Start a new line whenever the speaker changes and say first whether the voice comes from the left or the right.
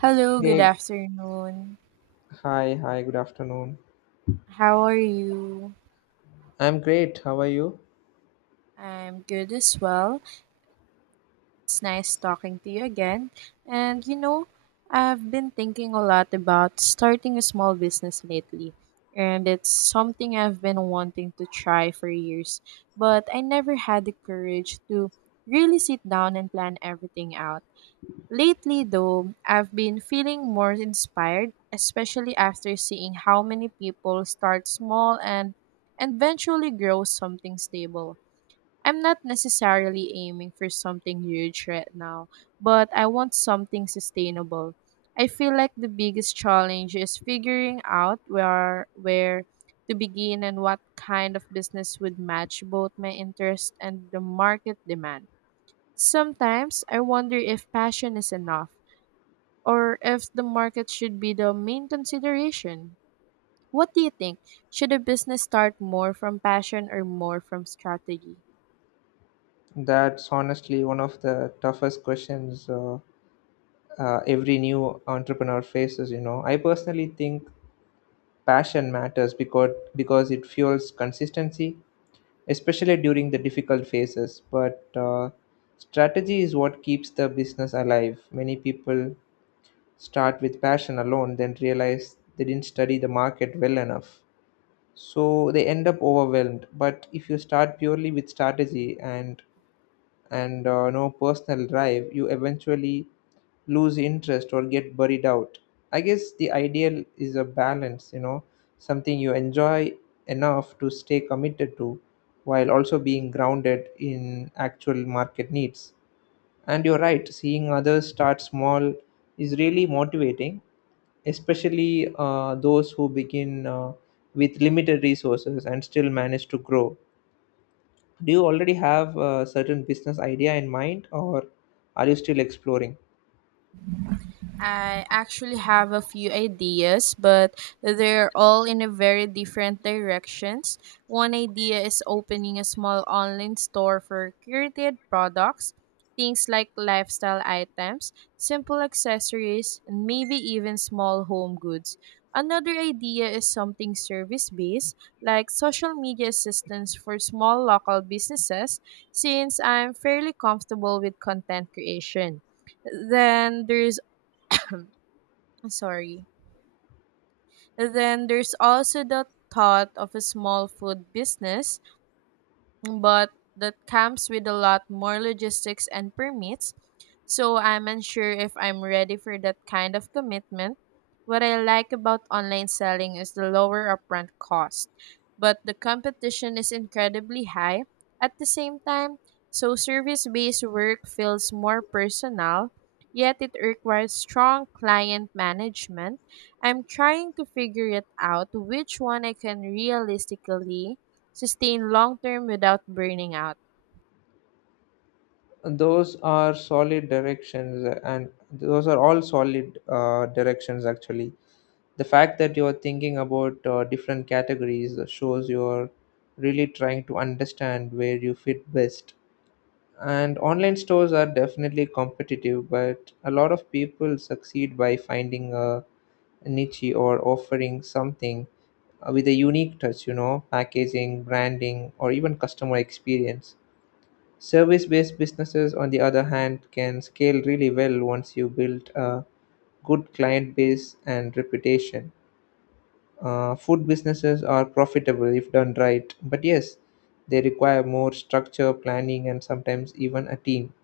right: Hello, good
left: Hey,
right: afternoon.
left: hi, good afternoon.
right: How are you?
left: I'm great. How are you?
right: I'm good as well. It's nice talking to you again. And you know, I've been thinking a lot about starting a small business lately, and it's something I've been wanting to try for years, but I never had the courage to really sit down and plan everything out. Lately, though, I've been feeling more inspired, especially after seeing how many people start small and eventually grow something stable. I'm not necessarily aiming for something huge right now, but I want something sustainable. I feel like the biggest challenge is figuring out where to begin and what kind of business would match both my interest and the market demand. Sometimes I wonder if passion is enough or if the market should be the main consideration. What do you think? Should a business start more from passion or more from strategy?
left: That's honestly one of the toughest questions every new entrepreneur faces, you know. I personally think passion matters because it fuels consistency, especially during the difficult phases, but strategy is what keeps the business alive. Many people start with passion alone, then realize they didn't study the market well enough. So they end up overwhelmed. But if you start purely with strategy and no personal drive, you eventually lose interest or get buried out. I guess the ideal is a balance, you know, something you enjoy enough to stay committed to, while also being grounded in actual market needs. And you're right, seeing others start small is really motivating, especially those who begin with limited resources and still manage to grow. Do you already have a certain business idea in mind, or are you still exploring?
right: I actually have a few ideas, but they're all in a very different directions. One idea is opening a small online store for curated products, things like lifestyle items, simple accessories, and maybe even small home goods. Another idea is something service based, like social media assistance for small local businesses, since I'm fairly comfortable with content creation. Then there's sorry. Then there's also the thought of a small food business, but that comes with a lot more logistics and permits. So I'm unsure if I'm ready for that kind of commitment. What I like about online selling is the lower upfront cost, but the competition is incredibly high. At the same time, so service based work feels more personal, yet it requires strong client management. I'm trying to figure it out which one I can realistically sustain long term without burning out?
left: Those are all solid directions actually. The fact that you're thinking about different categories shows you're really trying to understand where you fit best. And online stores are definitely competitive, but a lot of people succeed by finding a niche or offering something with a unique touch, you know, packaging, branding, or even customer experience. Service based businesses, on the other hand, can scale really well once you build a good client base and reputation. Food businesses are profitable if done right, but yes, they require more structure, planning, and sometimes even a team.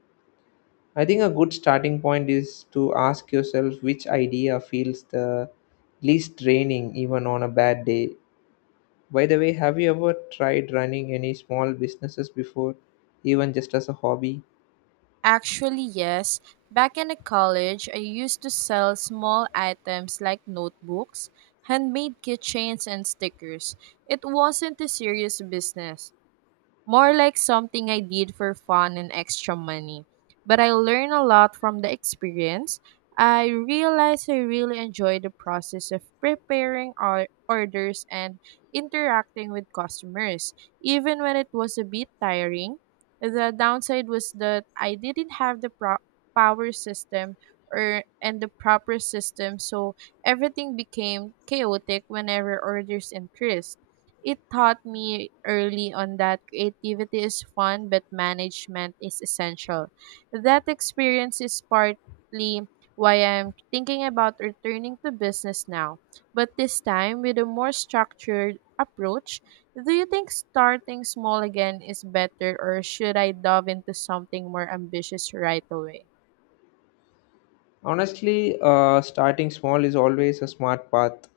left: I think a good starting point is to ask yourself which idea feels the least draining even on a bad day. By the way, have you ever tried running any small businesses before, even just as a hobby?
right: Actually, yes. Back in the college, I used to sell small items like notebooks, handmade keychains, and stickers. It wasn't a serious business, more like something I did for fun and extra money. But I learned a lot from the experience. I realized I really enjoy the process of preparing our orders and interacting with customers, even when it was a bit tiring. The downside was that I didn't have the power system or and the proper system, so everything became chaotic whenever orders increased. It taught me early on that creativity is fun, but management is essential. That experience is partly why I'm thinking about returning to business now, but this time with a more structured approach. Do you think starting small again is better, or should I dive into something more ambitious right away?
left: Honestly, starting small is always a smart path.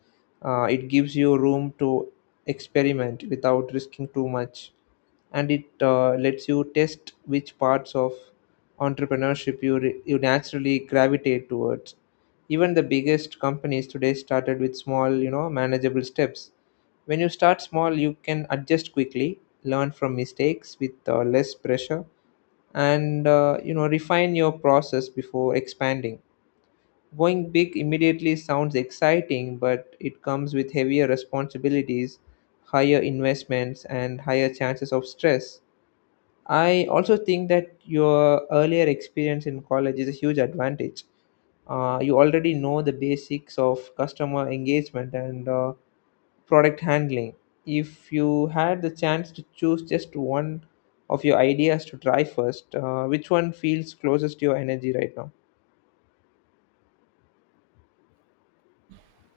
left: It gives you room to experiment without risking too much, and it lets you test which parts of entrepreneurship you naturally gravitate towards. Even the biggest companies today started with small, you know, manageable steps. When you start small, you can adjust quickly, learn from mistakes with less pressure, and you know, refine your process before expanding. Going big immediately sounds exciting, but it comes with heavier responsibilities, higher investments, and higher chances of stress. I also think that your earlier experience in college is a huge advantage. You already know the basics of customer engagement and product handling. If you had the chance to choose just one of your ideas to try first, which one feels closest to your energy right now?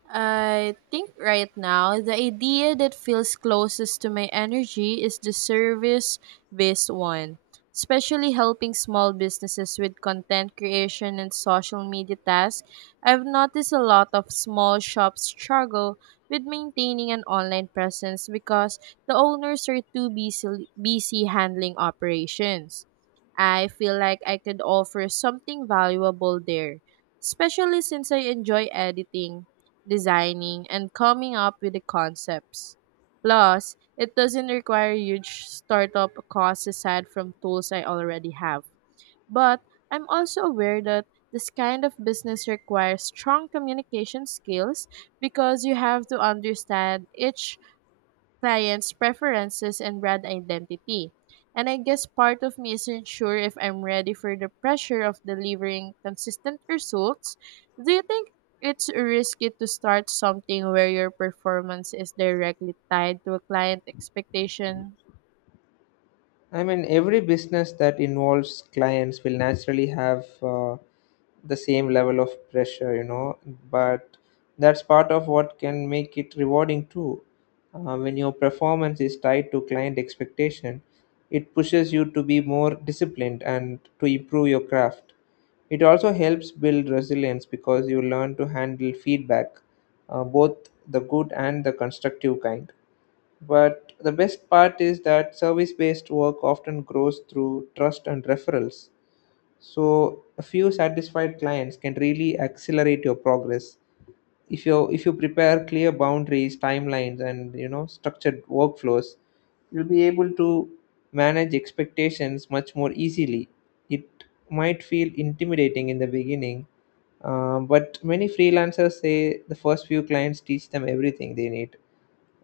right: I think right now the idea that feels closest to my energy is the service based one, especially helping small businesses with content creation and social media tasks. I've noticed a lot of small shops struggle with maintaining an online presence because the owners are too busy handling operations. I feel like I could offer something valuable there, especially since I enjoy editing, designing, and coming up with the concepts. Plus, it doesn't require huge startup costs aside from tools I already have. But I'm also aware that this kind of business requires strong communication skills because you have to understand each clients' preferences and brand identity. And I guess part of me isn't sure if I'm ready for the pressure of delivering consistent results. Do you think it's risky to start something where your performance is directly tied to a client expectation?
left: I mean, every business that involves clients will naturally have the same level of pressure, you know, but that's part of what can make it rewarding too. When your performance is tied to client expectation, it pushes you to be more disciplined and to improve your craft. It also helps build resilience because you learn to handle feedback, both the good and the constructive kind. But the best part is that service based work often grows through trust and referrals. So a few satisfied clients can really accelerate your progress. If you prepare clear boundaries, timelines, and you know, structured workflows, you'll be able to manage expectations much more easily. It might feel intimidating in the beginning, but many freelancers say the first few clients teach them everything they need.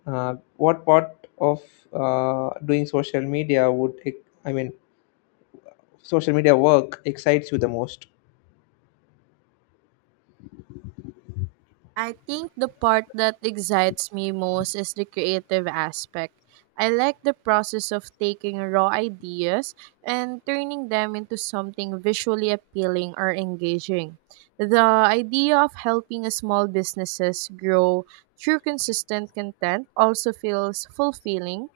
left: What part of doing social media would ex- I mean social media work excites you the most?
right: I think the part that excites me most is the creative aspect. I like the process of taking raw ideas and turning them into something visually appealing or engaging. The idea of helping small businesses grow through consistent content also feels fulfilling.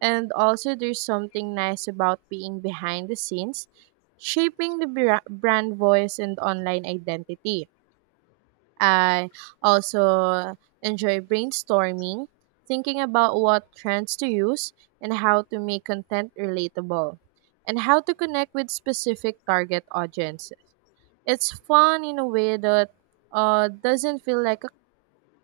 right: And also, there's something nice about being behind the scenes, shaping the brand voice and online identity. I also enjoy brainstorming, thinking about what trends to use and how to make content relatable and how to connect with specific target audiences. It's fun in a way that doesn't feel like a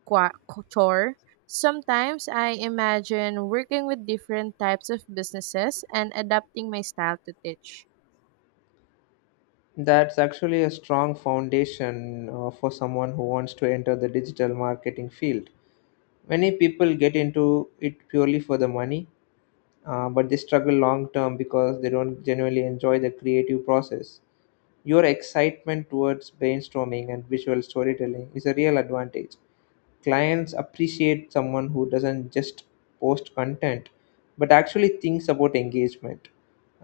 right: qua- chore. Sometimes I imagine working with different types of businesses and adapting my style to teach.
left: That's actually a strong foundation for someone who wants to enter the digital marketing field. Many people get into it purely for the money, but they struggle long term because they don't genuinely enjoy the creative process. Your excitement towards brainstorming and visual storytelling is a real advantage. Clients appreciate someone who doesn't just post content but actually thinks about engagement,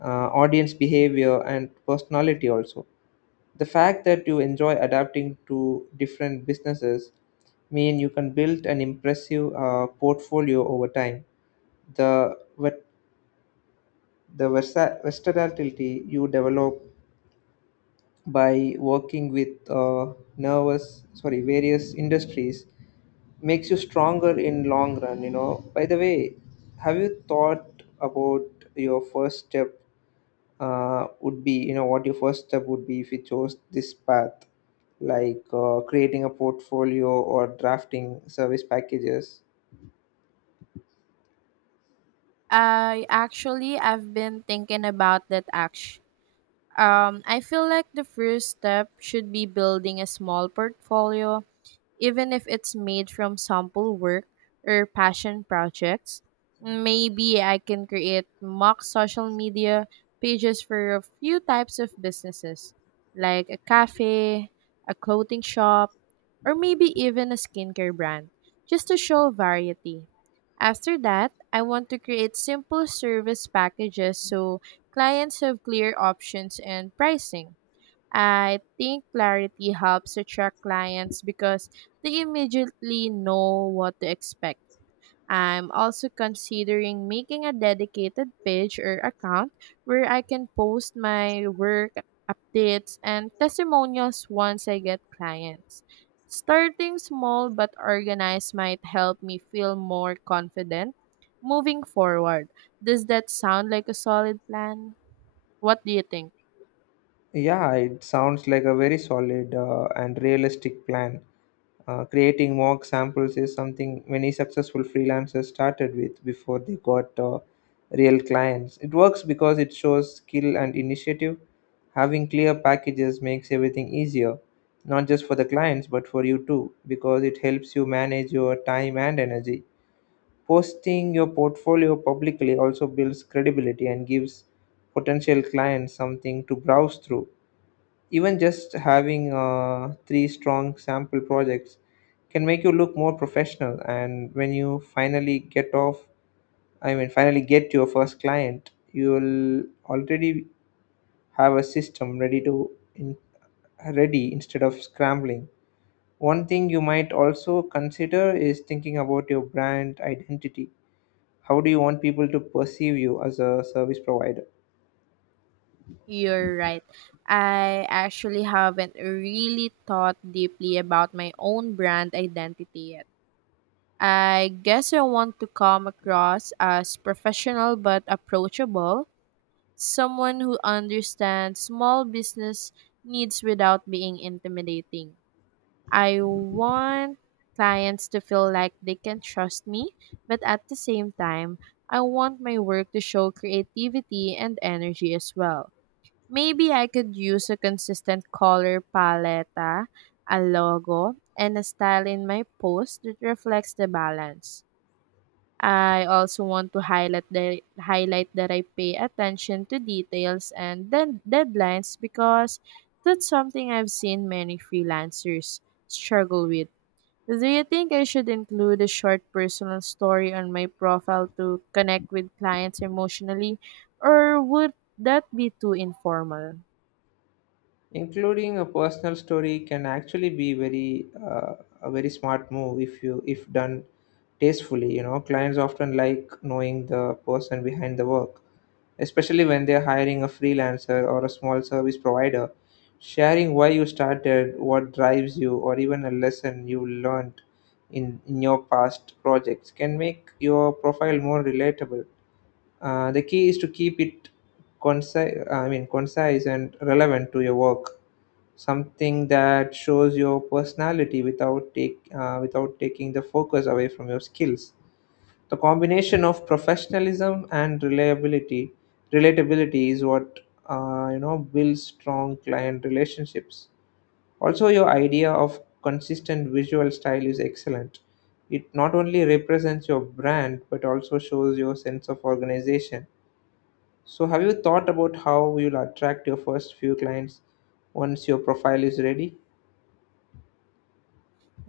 left: audience behavior, and personality. Also, the fact that you enjoy adapting to different businesses mean you can build an impressive portfolio over time. The ver- the versa- versatility you develop by working with nervous sorry various industries makes you stronger in long run, you know. By the way, have you thought about your first step would be you know what your first step would be if you chose this path, like creating a portfolio or drafting service packages?
right: I've been thinking about that act. I feel like the first step should be building a small portfolio, even if it's made from sample work or passion projects. Maybe I can create mock social media pages for a few types of businesses, like a cafe, a clothing shop, or maybe even a skincare brand, just to show variety. After that, I want to create simple service packages so clients have clear options and pricing. I think clarity helps attract clients because they immediately know what to expect. I'm also considering making a dedicated page or account where I can post my work, updates, and testimonials once I get clients. Starting small but organized might help me feel more confident moving forward. Does that sound like a solid plan? What do you think?
left: Yeah, it sounds like a very solid and realistic plan. Creating mock samples is something many successful freelancers started with before they got real clients. It works because it shows skill and initiative. Having clear packages makes everything easier, not just for the clients but for you too, because it helps you manage your time and energy. Posting your portfolio publicly also builds credibility and gives potential clients something to browse through. Even just having 3 strong sample projects can make you look more professional. And when you finally get off, I mean, finally get your first client, you'll already have a system in, ready instead of scrambling. One thing you might also consider is thinking about your brand identity. How do you want people to perceive you as a service provider?
right: You're right. I actually haven't really thought deeply about my own brand identity yet. I guess I want to come across as professional but approachable, someone who understands small business needs without being intimidating. I want clients to feel like they can trust me, but at the same time, I want my work to show creativity and energy as well. Maybe I could use a consistent color palette, a logo, and a style in my post that reflects the balance. I also want to highlight that I pay attention to details and then deadlines because that's something I've seen many freelancers struggle with. Do you think I should include a short personal story on my profile to connect with clients emotionally, or would that be too informal?
left: Including a personal story can actually be very a very smart move if you if done tastefully. You know, clients often like knowing the person behind the work, especially when they're hiring a freelancer or a small service provider. Sharing why you started, what drives you, or even a lesson you learned in your past projects can make your profile more relatable. Uh, the key is to keep it concise I mean concise and relevant to your work, something that shows your personality without take without taking the focus away from your skills. The combination of professionalism and reliability relatability is what you know, builds strong client relationships. Also, your idea of consistent visual style is excellent. It not only represents your brand but also shows your sense of organization. So have you thought about how you'll attract your first few clients once your profile is ready?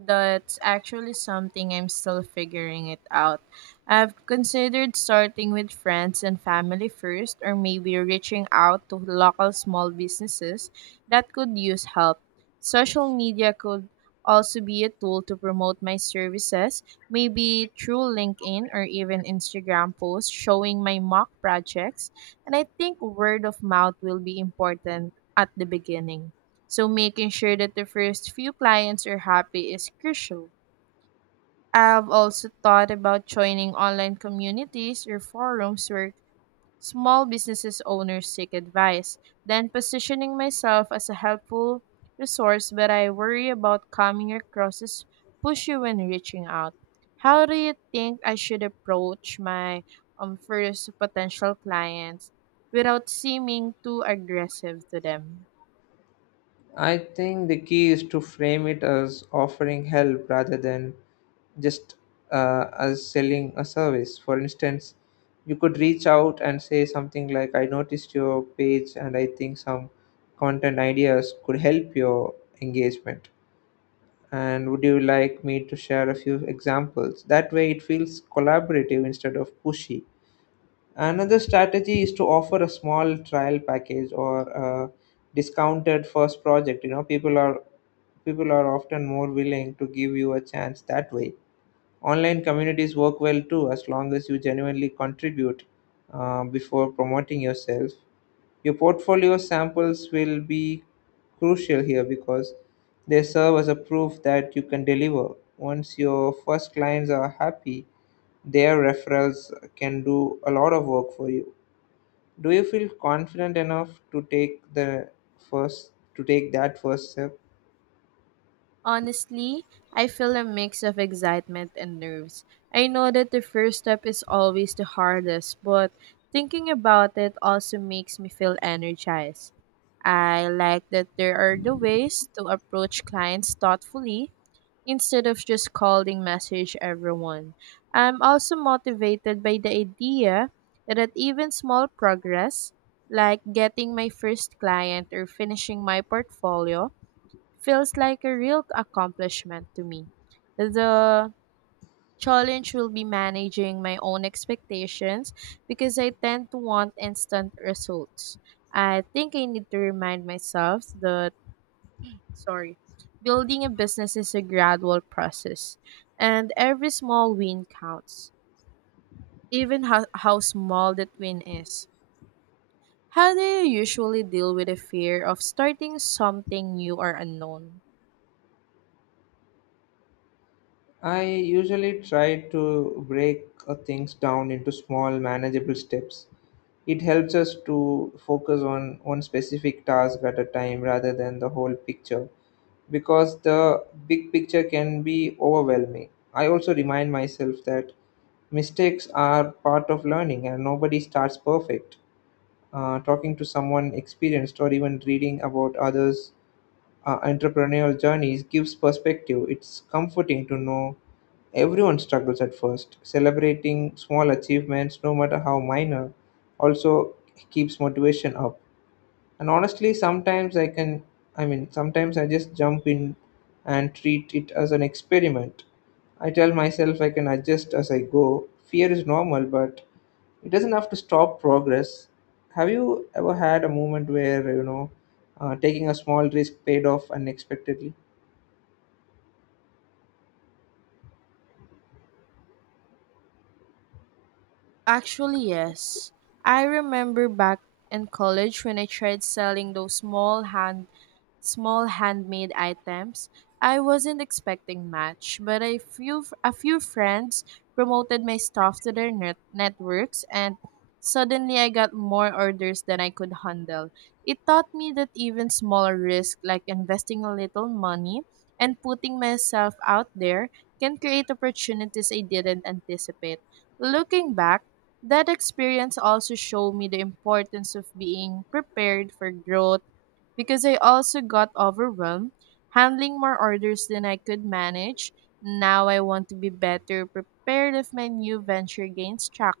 right: That's actually something I'm still figuring it out. I've considered starting with friends and family first, or maybe reaching out to local small businesses that could use help. Social media could also be a tool to promote my services, maybe through LinkedIn or even Instagram posts showing my mock projects. And I think word of mouth will be important at the beginning. So making sure that the first few clients are happy is crucial. I've also thought about joining online communities or forums where small businesses owners seek advice, then positioning myself as a helpful resource, but I worry about coming across as pushy when reaching out. How do you think I should approach my first potential clients without seeming too aggressive to them?
left: I think the key is to frame it as offering help rather than just as selling a service. For instance, you could reach out and say something like, "I noticed your page and I think some content ideas could help your engagement. And would you like me to share a few examples?" That way, it feels collaborative instead of pushy. Another strategy is to offer a small trial package or a discounted first project. You know, people are often more willing to give you a chance that way. Online communities work well too, as long as you genuinely contribute before promoting yourself. Your portfolio samples will be crucial here because they serve as a proof that you can deliver. Once your first clients are happy, their referrals can do a lot of work for you. Do you feel confident enough first to take that first step?
right: Honestly, I feel a mix of excitement and nerves. I know that the first step is always the hardest, but thinking about it also makes me feel energized. I like that there are the ways to approach clients thoughtfully instead of just calling message everyone. I'm also motivated by the idea that at even small progress, like getting my first client or finishing my portfolio, feels like a real accomplishment to me. The challenge will be managing my own expectations because I tend to want instant results. I think I need to remind myself that, sorry, building a business is a gradual process and every small win counts, even how small that win is. How do you usually deal with the fear of starting something new or unknown?
left: I usually try to break things down into small manageable steps. It helps us to focus on one specific task at a time rather than the whole picture, because the big picture can be overwhelming. I also remind myself that mistakes are part of learning and nobody starts perfect. Talking to someone experienced or even reading about others' entrepreneurial journeys gives perspective. It's comforting to know everyone struggles at first. Celebrating small achievements, no matter how minor, also keeps motivation up. And honestly, sometimes I can I mean sometimes I just jump in and treat it as an experiment. I tell myself I can adjust as I go. Fear is normal, but it doesn't have to stop progress. Have you ever had a moment where, you know, taking a small risk paid off unexpectedly?
right: Actually, yes. I remember back in college when I tried selling those small handmade items. I wasn't expecting much, but a few friends promoted my stuff to their networks and suddenly I got more orders than I could handle. It taught me that even small risks, like investing a little money and putting myself out there, can create opportunities I didn't anticipate. Looking back, that experience also showed me the importance of being prepared for growth because I also got overwhelmed handling more orders than I could manage. Now I want to be better prepared if my new venture gains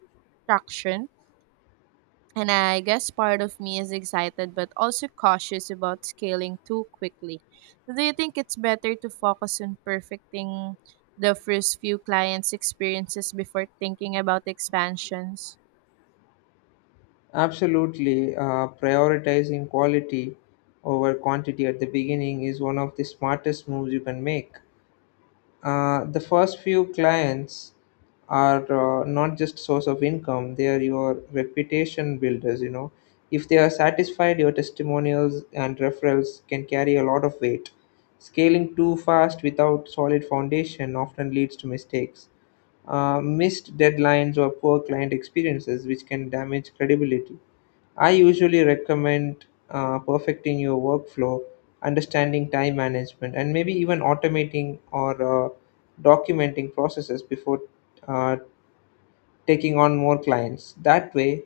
right: traction. And I guess part of me is excited but also cautious about scaling too quickly. Do you think it's better to focus on perfecting the first few clients' experiences before thinking about expansions?
left: Absolutely. Prioritizing quality over quantity at the beginning is one of the smartest moves you can make. The first few clients are not just source of income, they are your reputation builders, you know. If they are satisfied, your testimonials and referrals can carry a lot of weight. Scaling too fast without solid foundation often leads to mistakes, missed deadlines, or poor client experiences, which can damage credibility. I usually recommend perfecting your workflow, understanding time management, and maybe even automating or documenting processes before uh, taking on more clients. That way,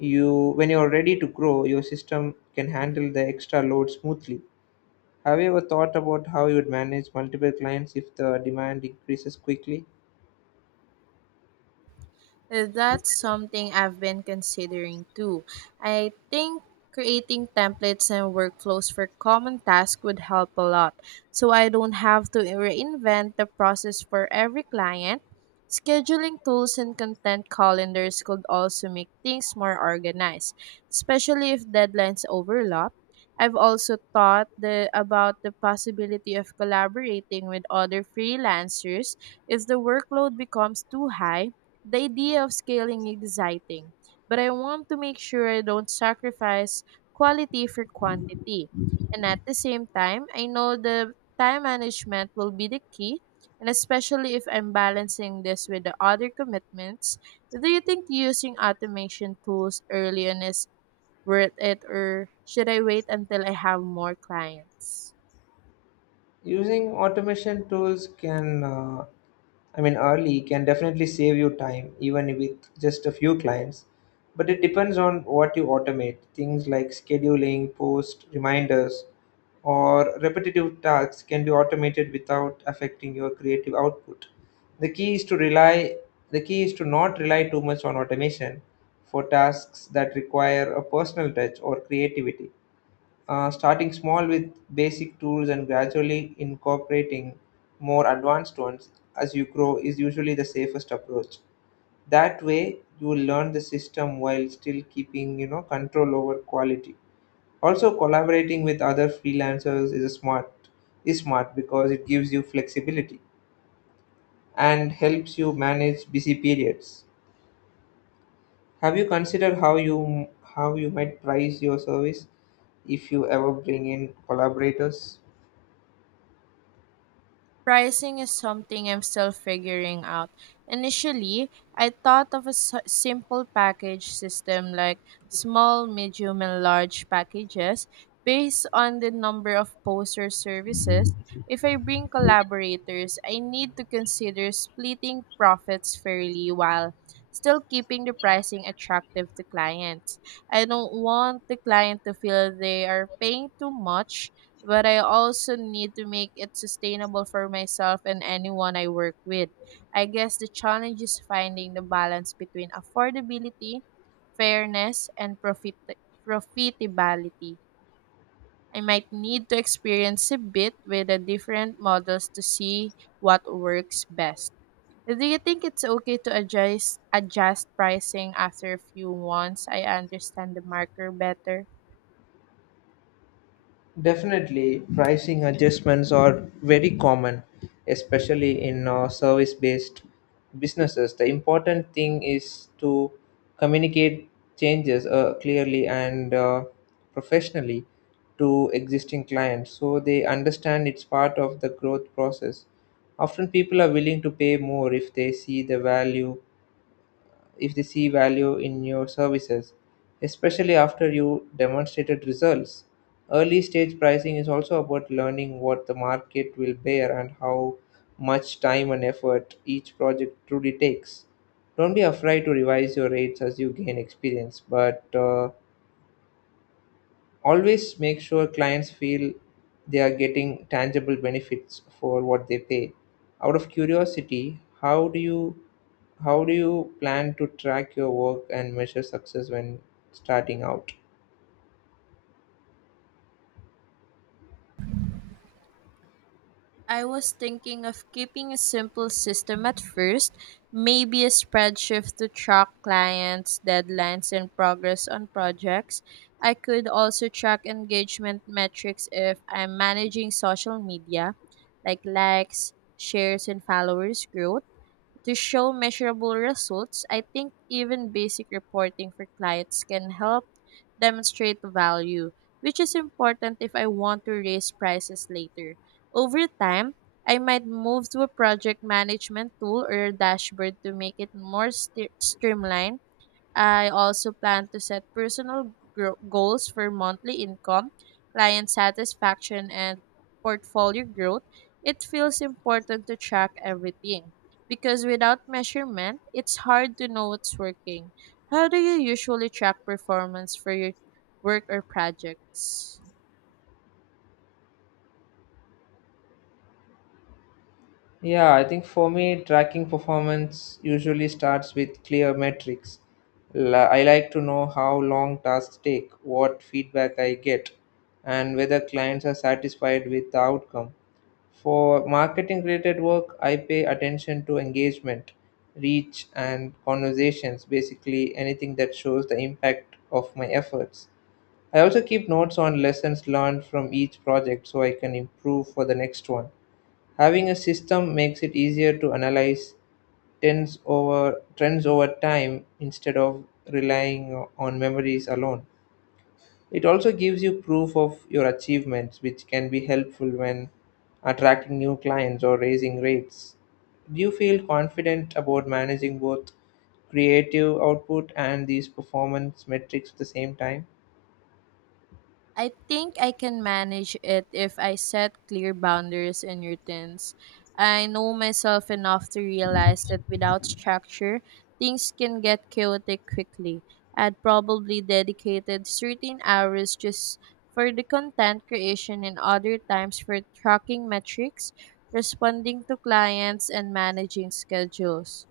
left: you when you're ready to grow, your system can handle the extra load smoothly. Have you ever thought about how you would manage multiple clients if the demand increases quickly?
right: That's something I've been considering too. I think creating templates and workflows for common tasks would help a lot, so I don't have to reinvent the process for every client. Scheduling tools and content calendars could also make things more organized, especially if deadlines overlap. I've also about the possibility of collaborating with other freelancers if the workload becomes too high. The idea of scaling is exciting, but I want to make sure I don't sacrifice quality for quantity. And at the same time, I know the time management will be the key, and especially if I'm balancing this with the other commitments. Do you think using automation tools early on is worth it, or should I wait until I have more clients?
left: Using automation tools can, I mean, early can definitely save you time, even with just a few clients. But it depends on what you automate. Things like scheduling, post, reminders, or repetitive tasks can be automated without affecting your creative output. The key is to rely the key is to not rely too much on automation for tasks that require a personal touch or creativity. Starting small with basic tools and gradually incorporating more advanced ones as you grow is usually the safest approach. That way, you will learn the system while still keeping control over quality. Also, collaborating with other freelancers is a smart is smart because it gives you flexibility and helps you manage busy periods. Have you considered how you might price your service if you ever bring in collaborators?
right: Pricing is something I'm still figuring out. Initially, I thought of a simple package system like small, medium, and large packages based on the number of posts or services. If I bring collaborators, I need to consider splitting profits fairly while still keeping the pricing attractive to clients. I don't want the client to feel they are paying too much, but I also need to make it sustainable for myself and anyone I work with. I guess the challenge is finding the balance between affordability, fairness, and profitability. I might need to experience a bit with the different models to see what works best. Do you think it's okay to adjust pricing after a few months? I understand the marker better.
left: Definitely, pricing adjustments are very common, especially in service based businesses. The important thing is to communicate changes clearly and professionally to existing clients so they understand it's part of the growth process. Often, people are willing to pay more if they see the value if they see value in your services, especially after you demonstrated results. Early stage pricing is also about learning what the market will bear and how much time and effort each project truly takes. Don't be afraid to revise your rates as you gain experience, but always make sure clients feel they are getting tangible benefits for what they pay. Out of curiosity, how do you plan to track your work and measure success when starting out?
right: I was thinking of keeping a simple system at first, maybe a spreadsheet to track clients, deadlines, and progress on projects. I could also track engagement metrics if I'm managing social media, like likes, shares, and followers growth. To show measurable results, I think even basic reporting for clients can help demonstrate value, which is important if I want to raise prices later. Over time, I might move to a project management tool or a dashboard to make it more streamlined. I also plan to set personal goals for monthly income, client satisfaction, and portfolio growth. It feels important to track everything because without measurement, it's hard to know what's working. How do you usually track performance for your work or projects?
left: Yeah, I think for me, tracking performance usually starts with clear metrics. I like to know how long tasks take, what feedback I get, and whether clients are satisfied with the outcome. For marketing related work, I pay attention to engagement, reach, and conversations, basically anything that shows the impact of my efforts. I also keep notes on lessons learned from each project so I can improve for the next one. Having a system makes it easier to analyze trends over time instead of relying on memories alone. It also gives you proof of your achievements, which can be helpful when attracting new clients or raising rates. Do you feel confident about managing both creative output and these performance metrics at the same time?
right: I think I can manage it if I set clear boundaries and routines. I know myself enough to realize that without structure, things can get chaotic quickly. I'd probably dedicated certain hours just for the content creation and other times for tracking metrics, responding to clients, and managing schedules.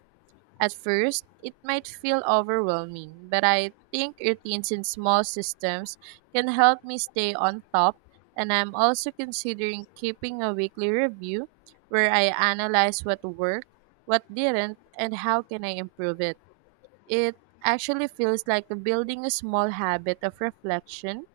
right: At first, it might feel overwhelming, but I think routines in small systems can help me stay on top, and I'm also considering keeping a weekly review where I analyze what worked, what didn't, and how can I improve it. It actually feels like building a small habit of reflection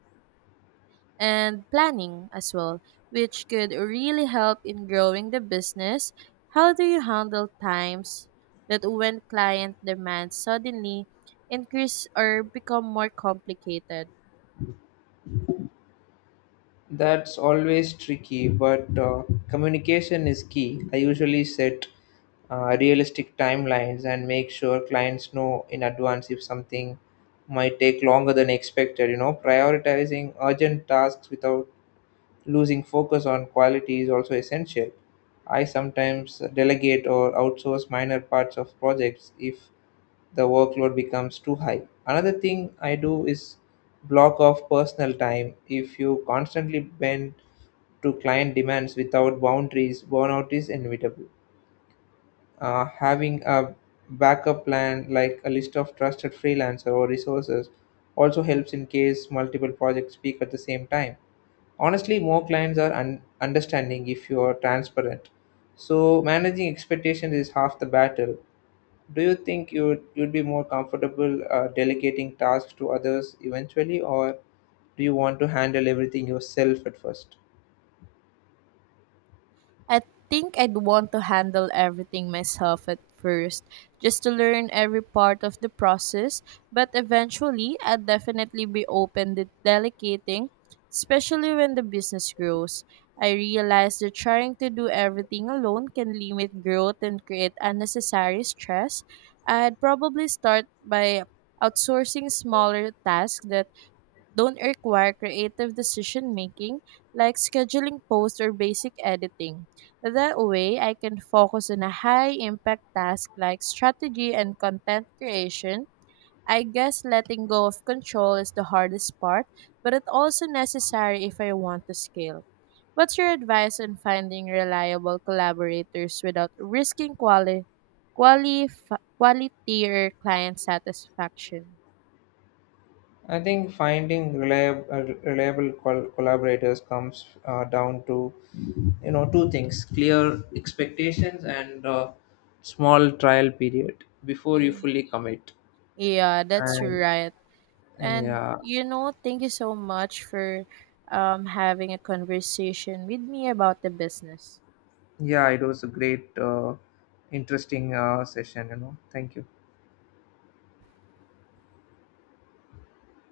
right: and planning as well, which could really help in growing the business. How do you handle times that when client demands suddenly increase or become more complicated?
left: That's always tricky, but communication is key. I usually set realistic timelines and make sure clients know in advance if something might take longer than expected. You know, prioritizing urgent tasks without losing focus on quality is also essential. I sometimes delegate or outsource minor parts of projects if the workload becomes too high. Another thing I do is block off personal time. If you constantly bend to client demands without boundaries, burnout is inevitable. Having a backup plan like a list of trusted freelancer or resources also helps in case multiple projects peak at the same time. Honestly, more clients are understanding if you are transparent, so managing expectations is half the battle. Do you think you'd be more comfortable delegating tasks to others eventually, or do you want to handle everything yourself at first?
right: I think I'd want to handle everything myself at first, just to learn every part of the process, but eventually I'd definitely be open to delegating, especially when the business grows. I realize that trying to do everything alone can limit growth and create unnecessary stress. I'd probably start by outsourcing smaller tasks that don't require creative decision making, like scheduling posts or basic editing. That way, I can focus on a high impact task like strategy and content creation. I guess letting go of control is the hardest part, but it's also necessary if I want to scale. What's your advice on finding reliable collaborators without risking quality? quali- Quality or client satisfaction.
left: I think finding reliable collaborators comes down to, you know, two things: clear expectations and small trial period before you
right: Mm.
left: fully commit
right: Yeah, that's
left: and
right: right. And
left: yeah.
right: you know, thank you so much for having a conversation with me about the business.
left: Yeah, it was a great, interesting session, you know. Thank you.